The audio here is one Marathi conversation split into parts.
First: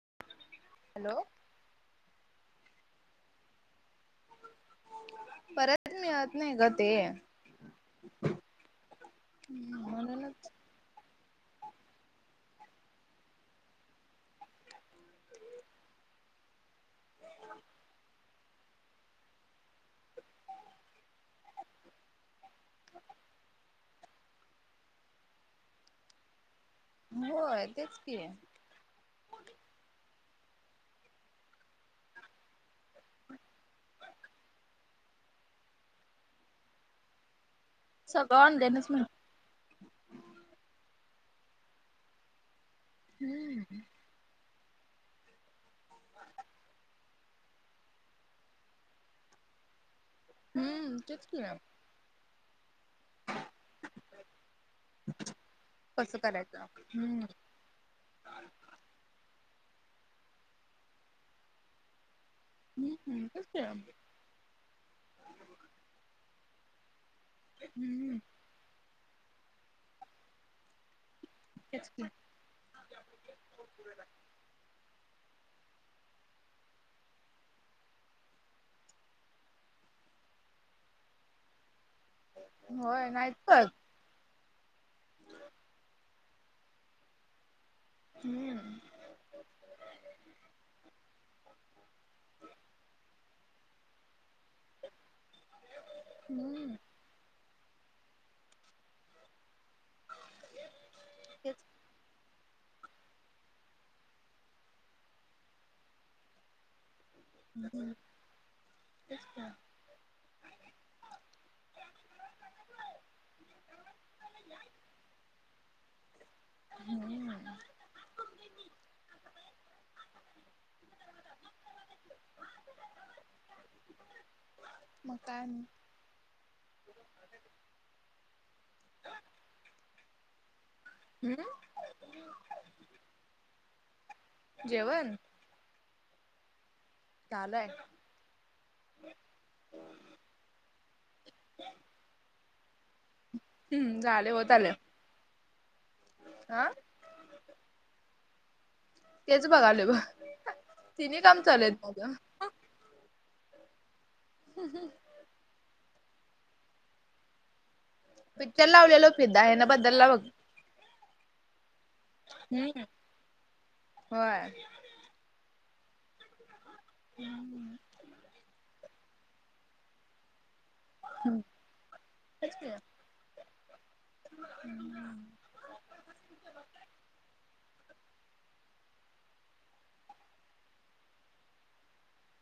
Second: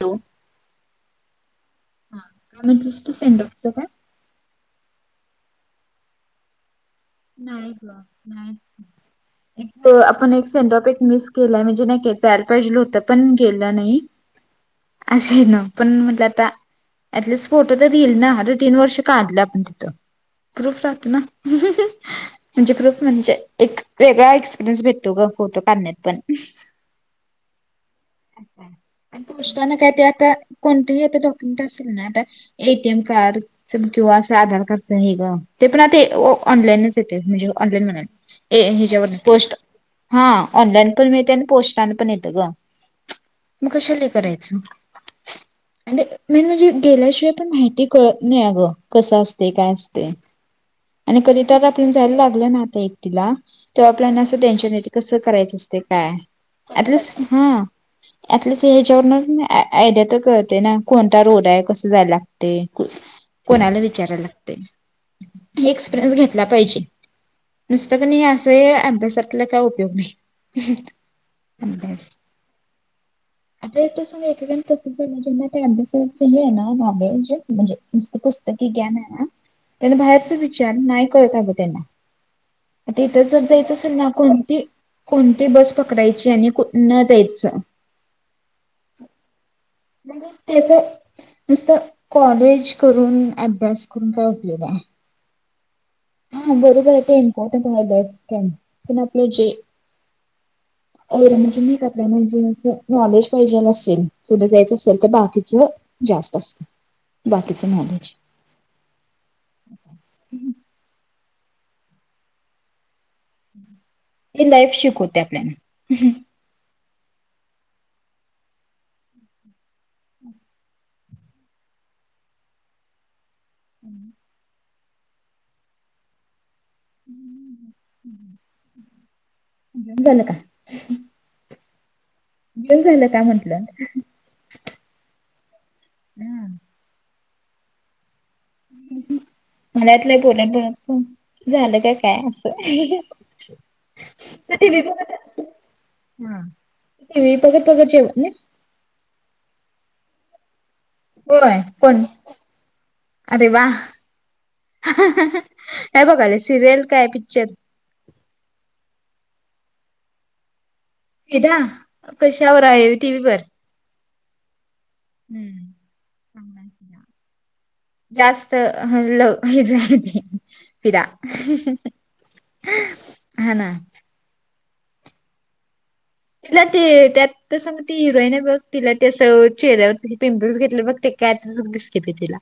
हॅलो! हॅलो! हा काय म्हणतेस तू, सेंड ऑफ च काय? परत मिळत नाही गं ते. [unintelligible] एक आपण म्हणूनच सेंड ऑफ एक मीस [unintelligible] केलाय, म्हणजे नाही काय पण गेलं नाही अशा हे नं, पण म्हंटलं आता, ऍटलिस्ट फोटो तरी ईल ना, आता तीन वर्ष काढलं आपण तिथं, प्रुफ राहतो ना. म्हणजे प्रूप म्हणजे एक वेगळा एक्सपिरियन्स भेटतो गं, फोटो काढण्यात पण. होय तेच की. [unintelligible] एटीएम कार्ड, असं किंवा असं आधार कार्डच हे गं, ते पण आता ऑनलाईनच येतंय, म्हणजे ऑनलाईन म्ह सगळं ऑनलाईनच मिळत ह्याच्यावर पोस्ट हा, ऑनलाइन पण मिळतंय अनी पोस्टन पण येतंय गं, हम्म मग कशाला हे करायचं. [inaudible] आणि मेन म्हणजे, गेल्याशिवाय पण माहिती कळत नाही अगं, कसं असतय काय असतय. हम्म आणि तेच की कधीतरी आपण जायला लागलं ना आता एकटीला तेव्हा आपल्यालांना असं टेन्शन येतय, कसं करायचं असतय काय, कसं करायचं ऍटलिस्ट हम्म हा एटलीस्ट हह्यच्यावरनं आयडिया तर कळतय नाय, कसं जाया लागतय, कोणता रोड आय हम्म तय, तेच की कोणाला विचाराय लागतय, मी इक्सपीरींस घेतला पायजे, नुसतं हम्म हे आपल्या सारख्याला काय उपयोग नाही. [unintelligible] तेच की ते कसं ऐकेकांना अभ्यासाचं हे आहे ना नॉलेज म्हणजे नुसतं पुस्तकी ज्ञान आहे ना, तर बाहेरचं विचार नाही कळत अगं त्याला, म ते होय नाहीत इथंच जायचं कळत असल ना कोणती कोणती बस पकडायची आणि कुठंनं जायचं हम्म. म त्याच नुसतं कॉलेज करून, अभ्यास करून काय उपयोग आहे. हा हम्म बरोबर आहे ते इम्पॉर्टंट हाय पण आपलं जे [unintelligible] तेच म्हणजे असं नॉलेज पाहिजे असेल, पुुढे जायचं असेल तर बाकीच जास्त असतं. [unintelligible] हे लाईफ शिकवते आपल्याला. हं. ह. [inaudible] मकाय. आणी. [unintelligible] बंद झालं का. हं. बंद झालं का म्हंटलं. जेवण. हां. चालू आय. मला वाटलं पोरापोरांच पण झालं का काय, असं. हम्म झालय होत आलय. हां, टिव्ही बघत बघत जेवत नाही. तेच बघायलो बघ. तिन्ही काम होय चालू आहेत माझं कोणती, अरे वा. हहहं. काय बघायले सिरियल काय पिक्चर? पिक्चर लावलेलो फिदा, ह्यन बदलला बघ. फिदा, कशावर हम्म आहे टीव्हीवर. होय. चांगला आहे फिदा. [unintelligible] जास्त फिदा हा ना. हं. [unintelligible] तिला ते त्यात तसं मग ती हिरोईन आहे बघ, तिला त्ये असं चेहऱ्यावर तेन पिंपल्स घेतलय बघ ते कॅट लूक दिसतय ते तीला.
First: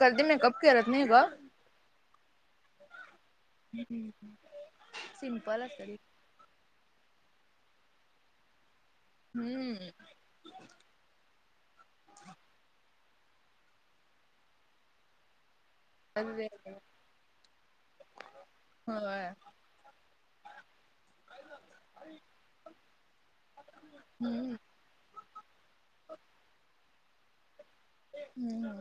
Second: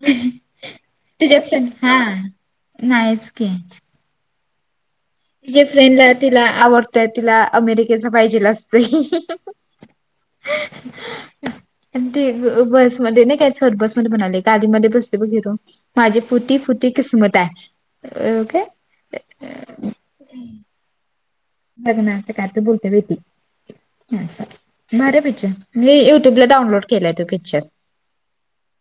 कधी मेकअप करत नाही ग. तुझ्या प हा नाहीच की. हं. ति जे फ्रेंडला तिला आवडतय तिला अमेरिकेतनं पाहिजेल असतय. हम्म. पण ते बसमध्ये नाही काय, बसमध्ये म्हणालोय गाडीमध्ये बसतोय बघ हिरो माझी फुटी फुटी किस्मत हाय. अ काय होय मागनं असं काय तर बोलतय बाई ती हम्म भारीय पिक्चर, मी युट्यूबला डाउनलोड केलाय तो पिक्चर. हं हं.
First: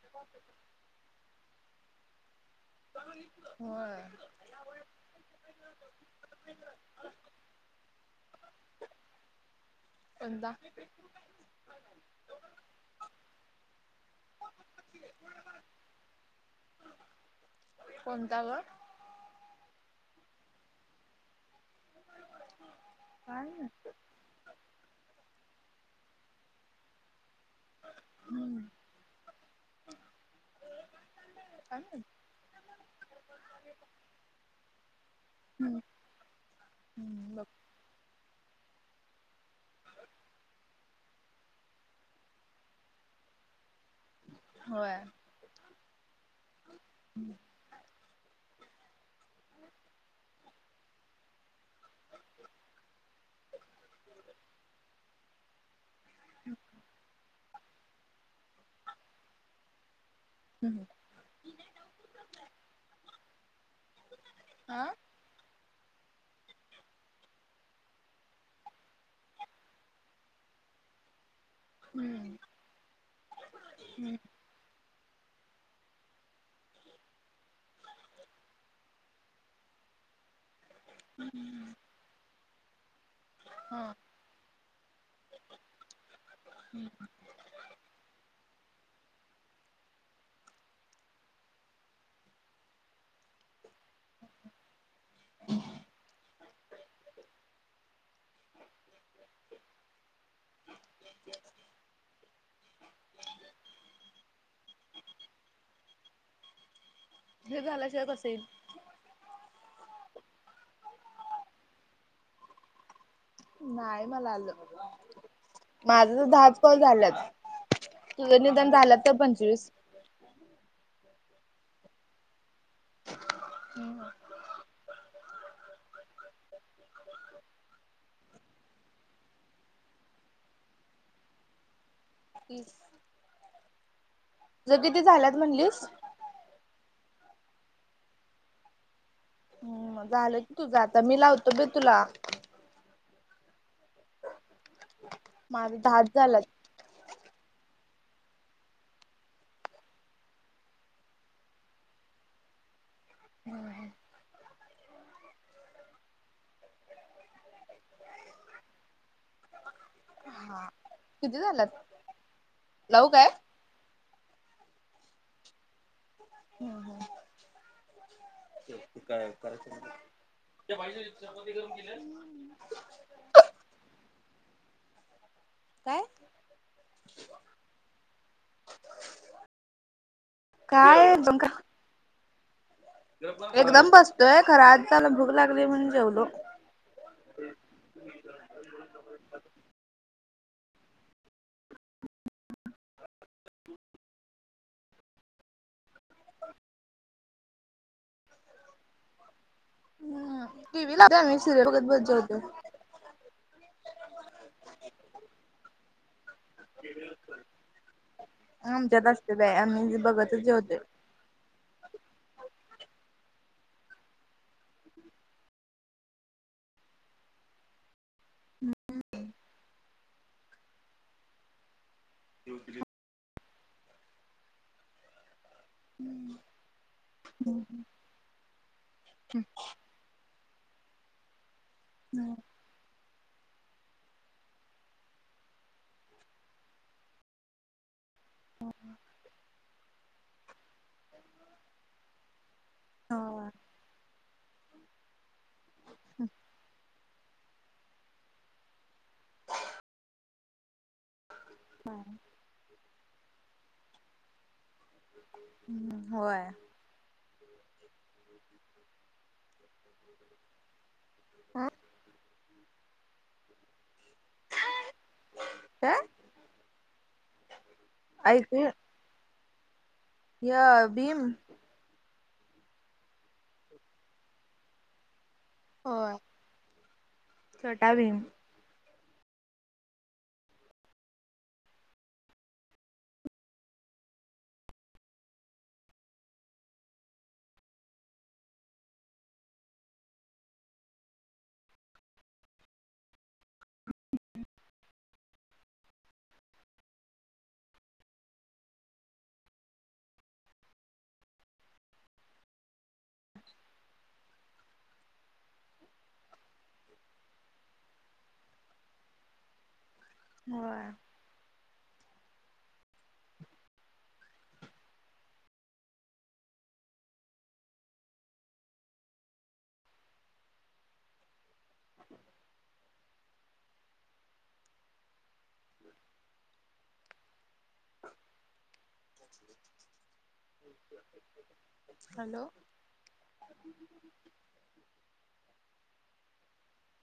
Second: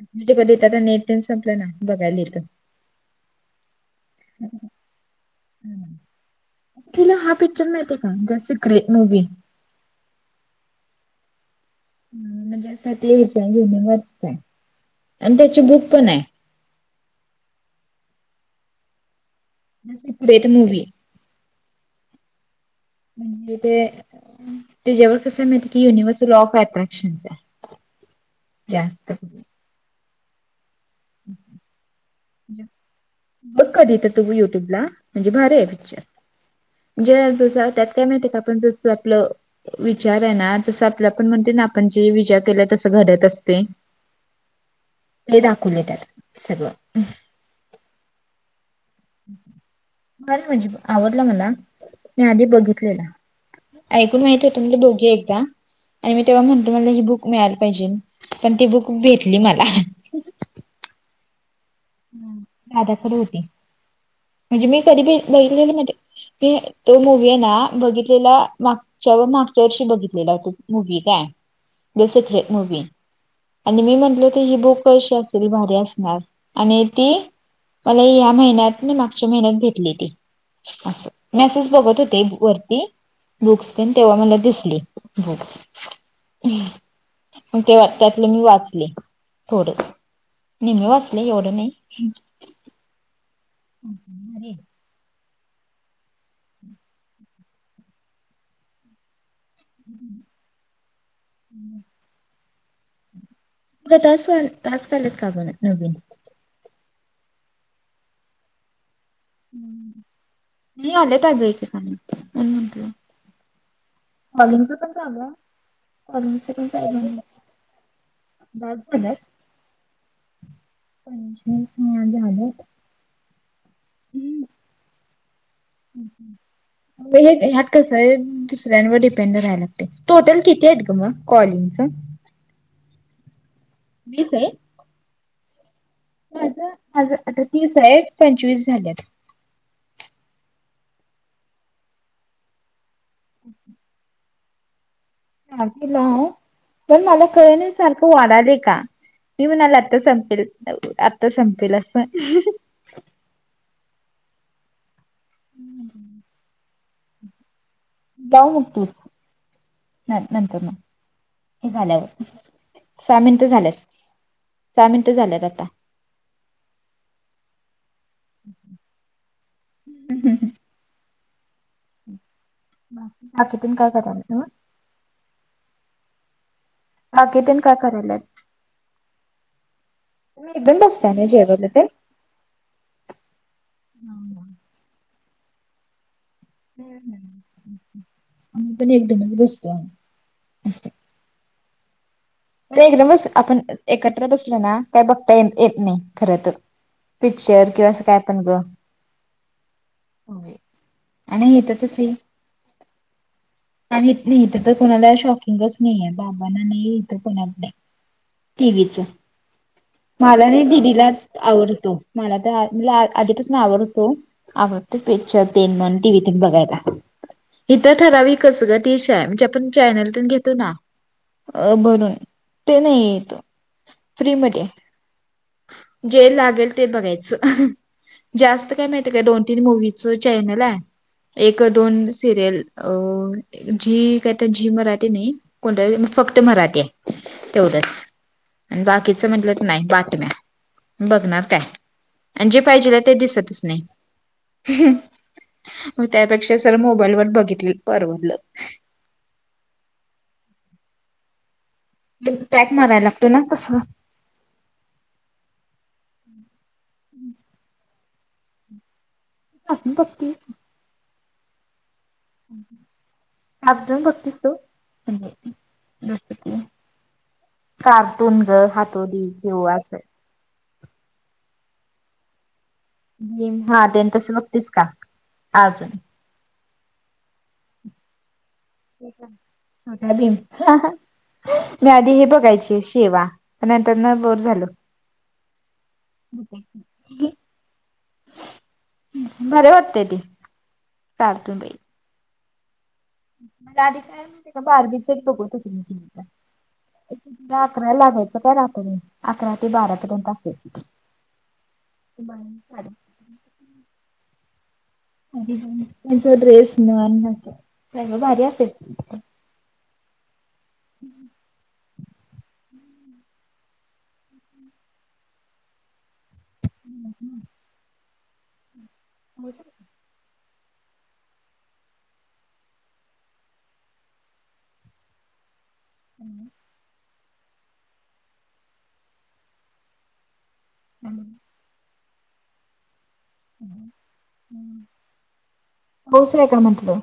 म्हणजे कधीतर नेटतन संपलं ना, बघायला येतय. होय. तुला हा पिक्चर माहितय का, असं ग्रेट मूव्ही कोणता? म्हणजे असं तेच वरच आहे, आणि त्याची बुक पण आहे. कोणता ग.? Secret movie. [inaudible] म्हणजे ते, त्याच्यावर कसं मा त की युनिव्हर्सल लॉ ऑफ अट्रॅक्शन हाय. माहित जास्त. आसल [unintelligible] बघ कधीतर तू युट्यूब ला. म्हणजे भारी आहे पिक्चर, म्हणजे हम्म असं त्यात काय माहितीय का, आपण जसं आपलं- विचार आहे ना, तसं आपल्या आपण म्हणतय ना आपण जे विचार केला तसं घडत असतय. होय ते दाखवलय त्यात, सगळं. हम्म. [inaudible] बर म्हणजे आवडला मला, मी आधी बघितलेला. ऐकून माहिती होतं म्हणजे दोघी एकदा- आणि मी तेव्हा म्हणलं मला ही बुक मिळायला पाहिजेल, पण ती बुक भेटली मला. हं. दादाकडं होती, म्हणजे मी हा कधी बघितलेली माहितय मी तो मूवी आहे ना, बघितलेला माग शेवण मागच्या वर्षी बघितलेला तो मूवी काय. द हम्म सिक्रेट मूवी, आणि मी म्हटलो ते ही बुक कशी असेल भारी असणार. आणि ती, मला या महिन्यात नाही मागच्या महिन्यात भेेटली ती. असं, मेसेज बघत होते वरती. बुक्स तेन हा. तेव्हा मला दिसली बुक्स. मग तेव्हा, त्यातलं मी वाचले थोडं, निम्म वाचलय एवढं नाही. आणि [unintelligible] तुला टास्क, टास्क आलेत कागं नवीन? हे झाल्याशिवाय कसं ईल. नाही आल्यात अगं इथं म्हणुन म्हटलं. नाय मला आलं, माझंतर दहाच कॉल झाल्यात. तुझं निदान झाल्यात तर पंचवीस. [unintelligible] माझं झालय. हम्म. हं. [inaudible] हे ह्यात कसं आहे, दुसऱ्यांवर डिपेंड राहायला लागतय, टोटल किती आहेत ग मग कॉलिंगच.? तीस. तीस हाईत. तुझं किती झाल्यात म्हणलीस.? माझं, माझं आता तीस हाईत, पंचवीस झाल्यात. हम्म झालं की तुझं आता मी लावतो बाई तुला. [inaudible] [unintelligible] माझ सारखे दहाच लाऊन, झालात. पण मला कळण्या सारखं वाढालय का.? मी म्हणालो आता संपेल आत्ता संपेल असं. होय. हं. [inaudible] काव म्हणतीस, नाही हा नंतरनं. किती झालात हे झाल्यावर, लावू सहा काय? मिनट झाल्यात, सहा मिनट झाल्यात आता. हम्म हम्म. [unintelligible] [unintelligible] काय.? [unintelligible] काकी तन काय कराल्यात. तुम्ही एकदम बसताय काय ना जेवायला ताई. एकदम बसतोय खरं आज त्याला भूक लागली म्हणून जेवलो. आम्ही पण एकदमच बसतोय. एकदामच एकत्र बसलं ना, काही बघता येत नाही खरं तर. पिक्चर किंवा असं काय पण ग. हम्म हो, टी व्ही लावते आम्ही आणि सिरियल इथं बघत कसं बघत आहे जेवतोय. आणि इथं तर कोणाला शॉकिंगच नाहीय, बाबाांना नाही. कुणाला नाही, टीवीच, आमच्यात असते बाई आम्ही बघतच मला नाही जेवतोय. दिदीलाच आवडतो, मला तर म्ह आधीपासून आवडतो. आवडतं पिक्चर तेन टिव्ही तन बघायला. इथं ठराविकच ग, डिशय म्हणजे आपण चॅनलतन घेतो ना, अ ते नाही इथं, फ्री मध्ये आहे. जे लागेल ते बघायचं. जास्त काय माहितीय काय, दोन तीन मूवीच चॅनल आहे एक दोन हम्म सिरियल, अ झी कायतर झी मराठी नाही. कोणतं फक्त मराठी आहे, तेवढंच. आणि बाकीचं म्हटलं तर नाही बातम्या, बघणार काय. आणि जे पाहिजेल हाय ते दिसतच नाही. हं, मग त्यापेक्षा सरळ मोबाईल वर बघितलेलं परवडलं. नेट पॅक मारायला लागतोय ना तसं. होय. हं. [inaudible] [unintelligible] [inaudible] कार्टून बघतीस तु, काय नाही कार्टून ग ऐकू हातोडी कींवा य भीम. हा भीम, ते तसं बघतीस का. अजून होय, छोटा भीम. छोटा भीम. मी आधी हे बघायची शेवा, नंतर नं बोर झालं. [unintelligible] बरं वाटतंय ते, कार्टून बाई. [unintelligible] ला अकरा लागायचं काय रात्री, अकरा ते बारा पर्यंत असायचं ते. [unintelligible] [unintelligible] सगळं भारी असायचं. होय. [inaudible] [unintelligible] हं. [inaudible] [inaudible] हम्म. हॅलो! पौस हाय काय म्हटलं.